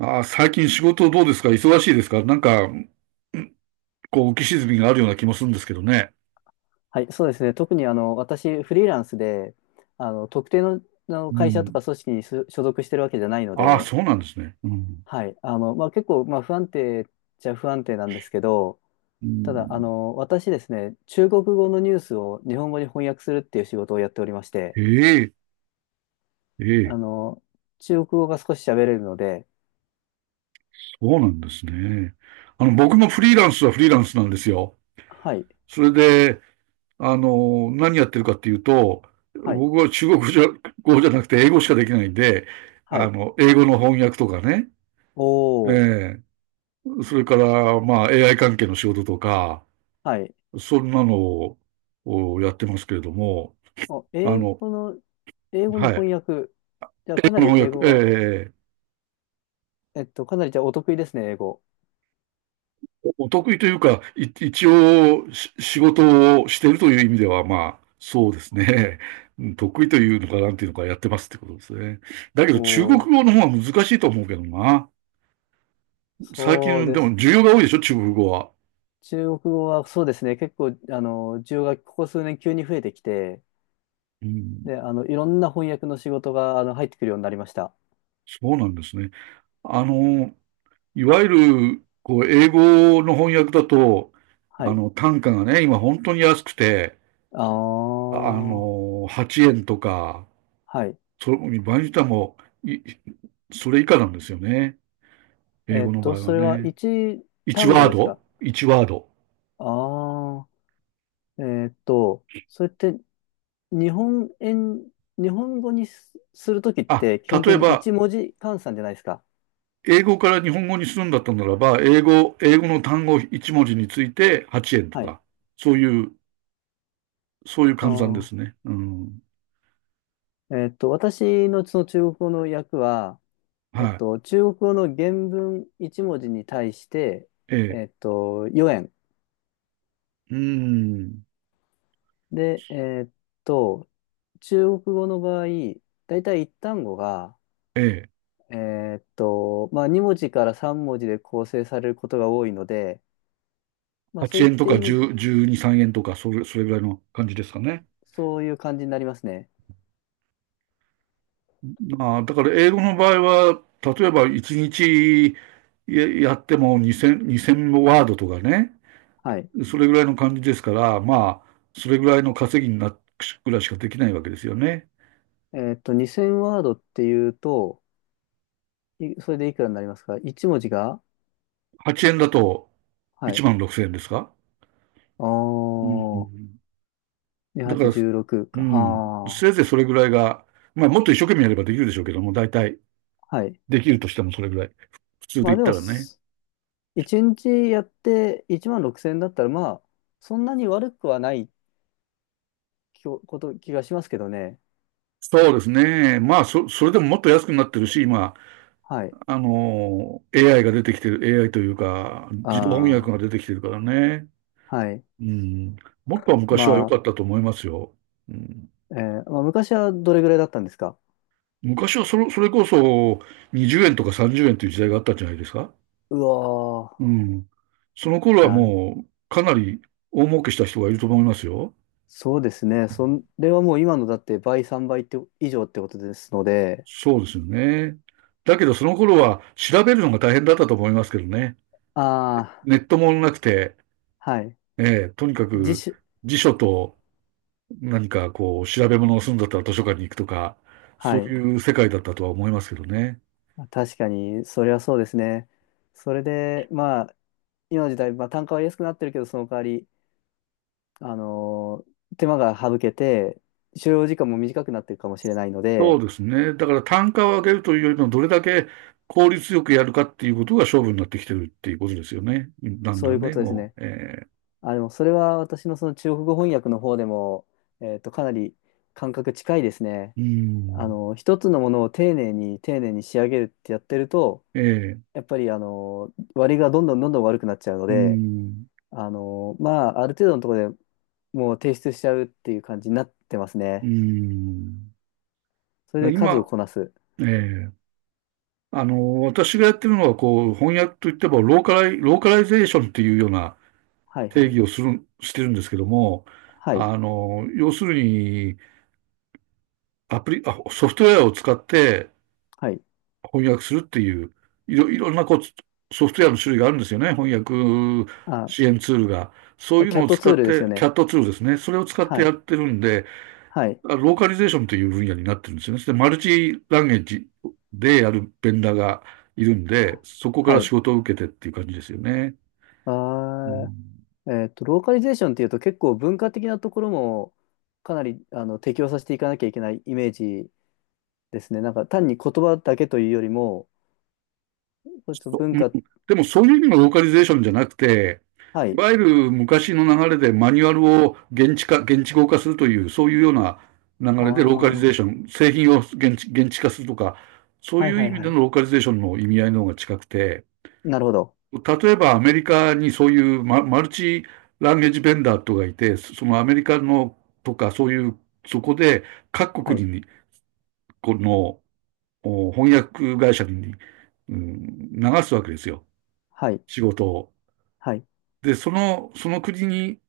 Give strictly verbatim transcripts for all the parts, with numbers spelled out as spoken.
ああ、最近仕事どうですか？忙しいですか？なんか、こう、浮き沈みがあるような気もするんですけどね。はい、そうですね。特にあの私、フリーランスで、あの特定の、あのう会社とん。か組織に所所属してるわけじゃないのああ、で、そうなんですね。うん。はい、あのまあ、結構、まあ、不安定っちゃ不安定なんですけど、うただ、あん、の私ですね、中国語のニュースを日本語に翻訳するっていう仕事をやっておりまして、ええ、えあえ、の中国語が少し喋れるので、そうなんですね。あの、僕もフリーランスはフリーランスなんですよ。はい、それで、あの、何やってるかっていうと、はい、僕は中国語じゃ、語じゃなくて英語しかできないんで、はあい、の、英語の翻訳とかね、おー、ええ、それから、まあ、エーアイ 関係の仕事とか、はい、そんなのををやってますけれども、お、あ英の、語の、英語のはい。翻訳、じゃあかこなのり翻英訳、語は、ええ、えっと、かなりじゃあお得意ですね、英語。お得意というか、い一応し仕事をしているという意味では、まあ、そうですね。うん、得意というのか、なんていうのか、やってますってことですね。だけおど、中国お、語の方は難しいと思うけどな。最そう近、ででも、す。需要が多いでしょ、中国語は。中国語はそうですね、結構、あの、需要がここ数年急に増えてきて、うん、で、あの、いろんな翻訳の仕事が、あの、入ってくるようになりました。そうなんですね。あの、いわゆる、こう、英語の翻訳だと、はあい。の、単価がね、今本当に安くて、ああ、あはの、はちえんとか、い。そ、場合によってはもう、い、それ以下なんですよね。英えっ語の場と、合はそれはね。一単語でワンワードすワか？ード ?ワンワード ワード。ああー、えっと、それって日本円、日本語にす、するときっあ、て基本例的えにば、一文字換算じゃないですか。英語から日本語にするんだったならば、英語、英語の単語いち文字についてはちえんとはい。か、そういう、そういう換算であすね。うん。あ、えっと、私のその中国語の訳は、えっはと、中国語の原文いち文字に対して、い。ええっえ。と、よえん。うん。で、えっと、中国語の場合、だいたい一単語が、ええ。えっと、まあ、に文字からさん文字で構成されることが多いので、まあ、そう8いっ円とたか意味、じゅう、じゅうに、さんえんとか、それ、それぐらいの感じですかね。そういう感じになりますね。まあ、だから英語の場合は、例えばいちにちややってもにせん、にせんワードとかね、はい。それぐらいの感じですから、まあ、それぐらいの稼ぎになっぐらいしかできないわけですよね。えっと、にせんワードっていうと、いそれでいくらになりますか？ いち 文字が、はちえんだとは1い。万ろくせんえんですか？あうー、ん。だから、にせんはっぴゃくじゅうろくうか。ん、はせいぜいそれぐらいが、まあ、もっと一生懸命やればできるでしょうけども、大体ー。はい。できるとしてもそれぐらい。普通まであ言っでたも、らね。そいちにちやっていちまんろくせんえんだったら、まあ、そんなに悪くはないきょこと、気がしますけどね。そうですね。まあ、そ、それでももっと安くなってるし、今、はい。あの、エーアイ が出てきてる、エーアイ というか、自動翻訳あが出てきてるからね。あ、はい。うん。もっとは昔は良まかあ、ったと思いますよ。うん。えーまあ、昔はどれぐらいだったんですか？昔はそれ、それこそにじゅうえんとかさんじゅうえんという時代があったんじゃないですか。うわうん。その頃ー、はなる。もうかなり大儲けした人がいると思いますよ。そうですね。それはもう今のだって倍、さんばいって以上ってことですので、そうですよね。だけどその頃は調べるのが大変だったと思いますけどね。ああ、ネットもなくて、はい。ええ、とにか自く主、辞書と何かこう、調べ物をするんだったら図書館に行くとか、そはうい。いう世界だったとは思いますけどね。確かに、それはそうですね。それで、まあ、今の時代、まあ、単価は安くなってるけど、その代わり、あのー手間が省けて、所要時間も短くなってるかもしれないのそで、うですね。だから単価を上げるというよりも、どれだけ効率よくやるかっていうことが勝負になってきてるっていうことですよね。だんそだういんうこね、とですもね。う。えあ、でもそれは私のその中国語翻訳の方でも、えっと、かなり感覚近いですね。ー、うーあん、の、一つのものを丁寧に丁寧に仕上げるってやってると、えー、やっぱりあの、割りがどんどんどんどん悪くなっちゃうのうーで、ん、あの、まあ、ある程度のところでもう提出しちゃうっていう感じになってますうね。ーん。それだからで数を今、こなす。えー、あの、私がやってるのは、こう、翻訳といっても、ローカライ、ローカライゼーションっていうようなはい定はい。義をする、してるんですけども、はい。あの、要するに、アプリ、あ、ソフトウェアを使ってはい。翻訳するっていう、いろ、いろんなこう、ソフトウェアの種類があるんですよね。翻訳あ、支援ツールが。そういうキャのッをト使ツーっルですて、よキャね。ットツールですね。それを使ってはやい、ってるんで、はい、ローカリゼーションという分野になってるんですよね。で、マルチランゲージでやるベンダーがいるんはで、い。そこかはら仕い、事を受けてっていう感じですよね。うあん、ー、えっと、ローカリゼーションっていうと結構文化的なところもかなりあの適応させていかなきゃいけないイメージですね。なんか単に言葉だけというよりも、ちょっと文うん。化、でもそういう意味のローカリゼーションじゃなくて、はいい。わゆる昔の流れでマニュアルを現地化、現地語化するという、そういうような流あれでローカあ、リはゼーション、製品を現地、現地化するとか、そいうはいう意い味はでのい。ローカリゼーションの意味合いの方が近くて、なるほど。例えばアメリカにそういうマ、マルチランゲージベンダーとかいて、そのアメリカのとかそういう、そこで各は国い、に、このお翻訳会社に、うん、流すわけですよ、はい、仕事を。はい。で、その、その国に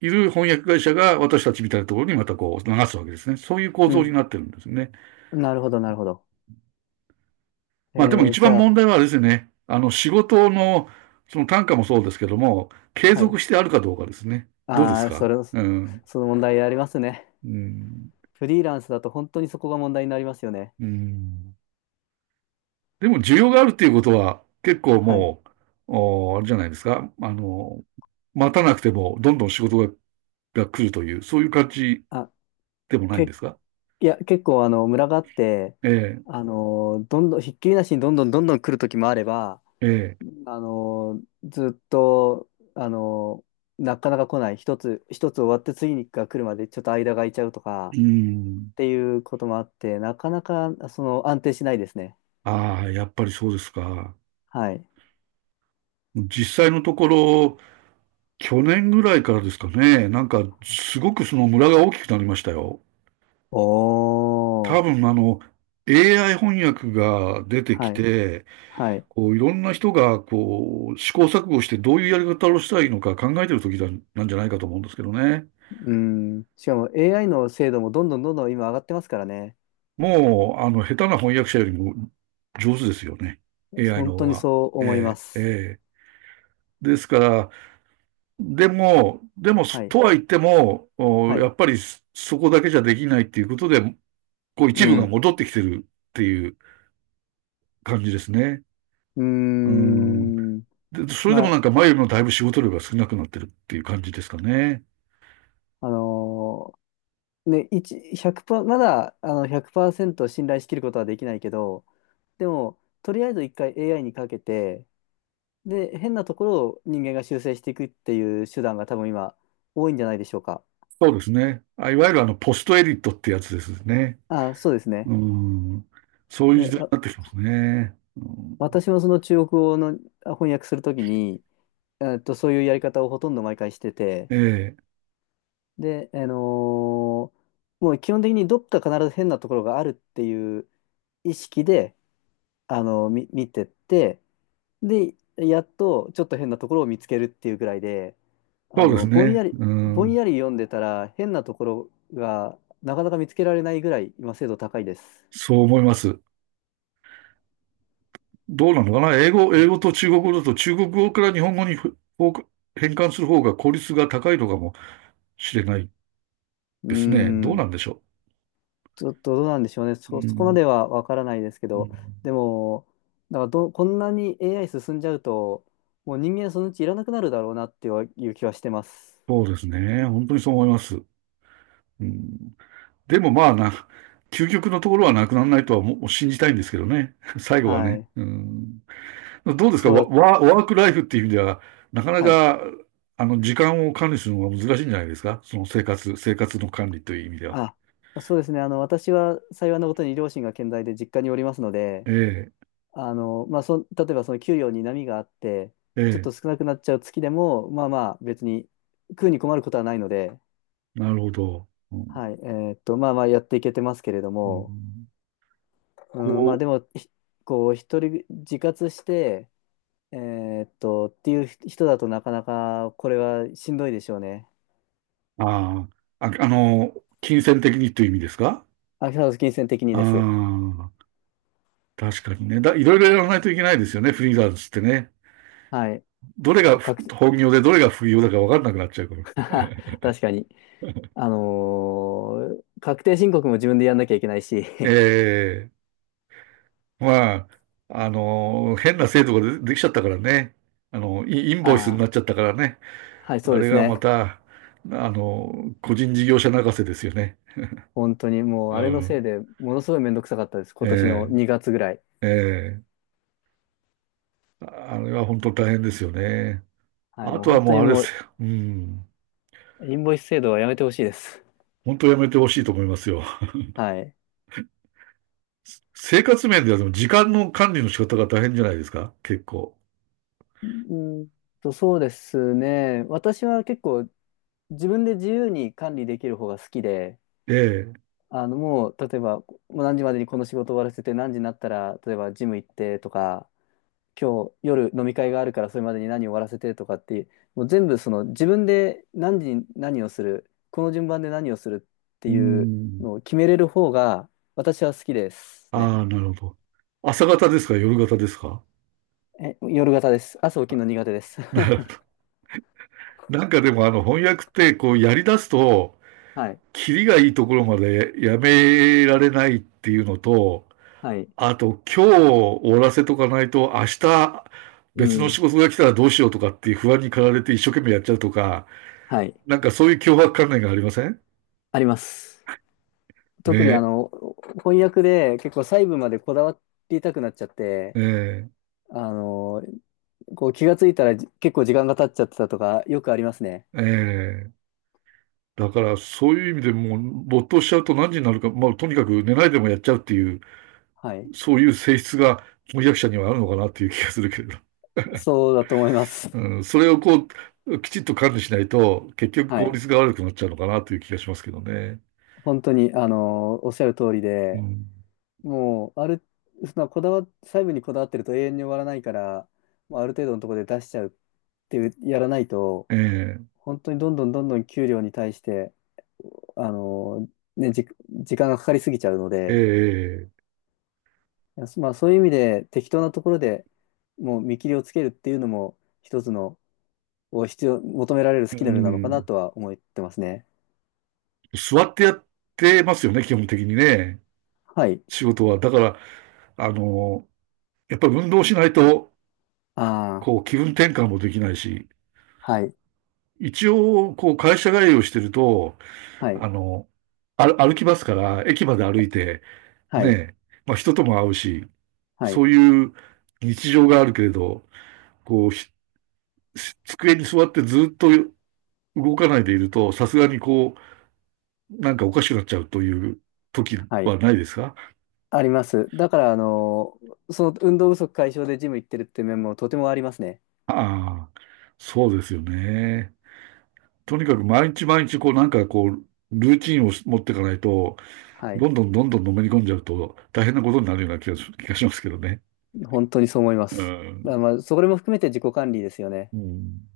いる翻訳会社が私たちみたいなところにまたこう流すわけですね。そういう構う造にん。なってるんですね。なるほど、なるほど。えまあでもー、一じ番ゃ問あ、題はですね、あの仕事のその単価もそうですけども、継はい。続してあるかどうかですね。どうですああ、そか？れ、うん。その問題ありますね。うん。フリーランスだと本当にそこが問題になりますよね。うん。でも需要があるっていうことは結構はい。もう、おあれじゃないですか。あの、待たなくてもどんどん仕事がが来るという、そういう感じあ、でもないんで結すか？いや、結構あの、村があって、えあの、どんどん、ひっきりなしにどんどんどんどん来る時もあれば、え、ええ、あの、ずっと、あの、なかなか来ない。一つ、一つ終わって次が来るまでちょっと間が空いちゃうとか、うん。っていうこともあって、なかなか、その、安定しないですね。ああ、やっぱりそうですか。はい。実際のところ、去年ぐらいからですかね、なんか、すごくその村が大きくなりましたよ。お多ー。分、あの、エーアイ 翻訳が出てきはい。て、はい。こう、いろんな人が、こう、試行錯誤してどういうやり方をしたらいいのか考えてる時だなんじゃないかと思うんですけどね。うん。しかも エーアイ の精度もどんどんどんどん今上がってますからね。もう、あの、下手な翻訳者よりも上手ですよね。エーアイ の本当方にが。そう思いまええ、えす。え。ですから、でも、でも、はい。とは言っても、はおやい。っぱりそそこだけじゃできないっていうことで、こう一う部がん。戻ってきてるっていう感じですね。うーうん。ん。で、それでまもあ、なんか前よりもだいぶ仕事量が少なくなってるっていう感じですかね。あのーね、一1 0まだ、あの、ひゃくパーセント信頼しきることはできないけど、でも、とりあえずいっかい エーアイ にかけて、で、変なところを人間が修正していくっていう手段が多分今、多いんじゃないでしょうか。そうですね。あ、いわゆるあの、ポストエディットってやつですね。あ、そうですね。うん。そういう時で、代にわなってきますね。うん、私もその中国語のあ翻訳するときに、えっと、そういうやり方をほとんど毎回してて、ええ。で、あのーもう基本的にどっか必ず変なところがあるっていう意識で、あの、み、見てって、で、やっとちょっと変なところを見つけるっていうぐらいで、そあうですの、ぼんね。やり、うぼんん。やり読んでたら変なところがなかなか見つけられないぐらい今精度高いです。そう思います。どうなのかな、英語、英語あ、と中国語だと中国語から日本語にふ変換する方が効率が高いのかもしれないうーですね。どうなん、んでしょちょっとどうなんでしょうね。う。うそ、そこまん、ではわからないですけうん、ど、でも、なんかど、こんなに エーアイ 進んじゃうと、もう人間そのうちいらなくなるだろうなっていう気はしてます。そうですね。本当にそう思います。うん、でもまあな、究極のところはなくならないとはもう信じたいんですけどね。最後ははね。い。うん、どうですか、そうワ、だ。ワワークライフっていう意味では、なかなはい。か、あの、時間を管理するのが難しいんじゃないですか？その生活、生活の管理という意味では。あ、そうですね。あの、私は幸いなことに両親が健在で実家におりますので、えあの、まあ、そ、例えばその給料に波があって、え、ちょっえと少なくなっちゃう月でも、まあまあ別に食うに困ることはないので、え、なるほど。はい、えーっと、まあまあやっていけてますけれどうも、ん、うん、まあこでも、ひこう、一人自活して、えーっと、っていう人だとなかなかこれはしんどいでしょうね。う、ああ、あ、あの、金銭的にという意味ですか？アキハウス金銭的にあです。あ、確かにね。だ、いろいろやらないといけないですよね、フリーランスってね。はい。どれがふ確 本業でどれが副業だか分かんなくなっちゃうから。確かに。あのー確定申告も自分でやんなきゃいけないし、ええ、まあ、あの、変な制度がで、できちゃったからね。あの、イインボイスになっああ、ちゃったからね。はい、そうあでれすがまね。た、あの、個人事業者泣かせですよね。本当にもう、うあれのせいん。でものすごいめんどくさかったです。今年のえにがつぐらい。え、ええ、ああれは本当大変ですよね。はい、あもうとは本当もうにあれでもすう、よ。うん。インボイス制度はやめてほしいです。本当やめてほしいと思いますよ。はい。生活面ではでも時間の管理の仕方が大変じゃないですか？結構。うーんと、そうですね。私は結構自分で自由に管理できる方が好きで、ええ。あの、もう、例えば、もう何時までにこの仕事終わらせて、何時になったら、例えばジム行ってとか、今日夜飲み会があるからそれまでに何を終わらせてとかって、もう全部その自分で何時に何をする、この順番で何をするってういうん。のを決めれる方が私は好きですね。ああ、なるほど。朝方ですか？夜型ですか？ え、夜型です。朝起きるの苦手です。なんかでもあの翻訳ってこうやり出すと、はい。キリがいいところまでやめられないっていうのと、はい。あと今日終わらせとかないと明日う別のん。仕事が来たらどうしようとかっていう不安に駆られて一生懸命やっちゃうとか、はい。なんかそういう脅迫観念がありませんあります。特にあねの、翻訳で結構細部までこだわりたくなっちゃっえ？て、えあの、こう気がついたらじ結構時間が経っちゃってたとかよくありますね。ええーだからそういう意味でもう没頭しちゃうと何時になるか、まあとにかく寝ないでもやっちゃうっていう、はい。そういう性質が翻訳者にはあるのかなっていう気がするけれど。そうだと思います。うん、それをこう、きちっと管理しないと、結局は効い。率が悪くなっちゃうのかなという気がしますけどね。本当に、あのーおっしゃる通りうで、ん、もう、ある、そのこだわ、細部にこだわってると永遠に終わらないから、もうある程度のところで出しちゃうっていう、やらないと、え本当にどんどんどんどん給料に対して、あのーね、じ、時間がかかりすぎちゃうので、えええまあそういう意味で適当なところでもう見切りをつけるっていうのも一つの、を必要、求められるスうキルなのかなん、とは思ってますね。座ってやってますよね、基本的にね。はい。仕事は。だから、あの、やっぱり運動しないと、あこう、気分転換もできないし、あ、はい、一応、こう、会社帰りをしてると、はい、あの、あ歩きますから、駅まで歩いて、はい、ね、まあ人とも会うし、はそい、ういう日常があるけれど、こう、ひ机に座ってずっと動かないでいると、さすがにこう、なんかおかしくなっちゃうという時はい。はないですか？あります。だから、あの、その運動不足解消でジム行ってるって面もとてもありますね。ああ、そうですよね。とにかく毎日毎日こうなんかこう、ルーチンを持っていかないと、はい。どんどんどんどんのめり込んじゃうと大変なことになるような気がし気がしますけどね。本当にそう思いまうす。だかん。らまあ、それも含めて自己管理ですよね。うん。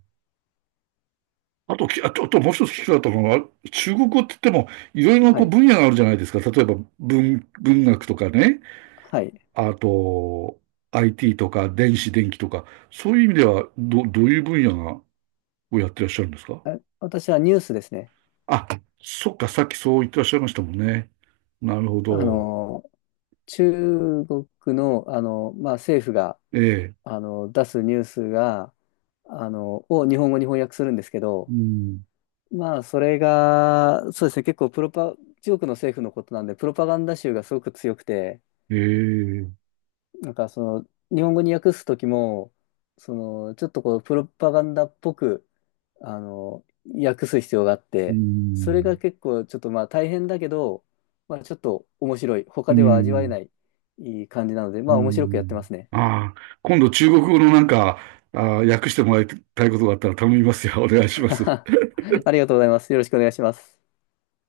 あと、きあと、あともう一つ聞きたかったのは、中国語って言っても、いろいろなはこうい。分野があるじゃないですか。例えば文、文学とかね、はい。あと、アイティー とか、電子、電気とか、そういう意味では、ど、どういう分野が、をやってらっしゃるんですか？あ、私はニュースですね。あ、そっか、さっきそう言ってらっしゃいましたもんね。なるほあど。の、中国の、あの、まあ、政府が、ええ。あの、出すニュースが、あの、を日本語に翻訳するんですけうど、ん。まあ、それが、そうですね、結構プロパ、中国の政府のことなんで、プロパガンダ臭がすごく強くて、ええ。なんかその、日本語に訳すときも、その、ちょっとこう、プロパガンダっぽく、あの、訳す必要があっうて、それん。が結構ちょっとまあ大変だけど、まあちょっと面白い。う他では味わえん。ない、いい感じなので、うまあ面白くやってまん。すね。ああ、今度中国語のなんか、ああ、訳してもらいたいことがあったら頼みますよ。お願いします。ありがとうございます。よろしくお願いします。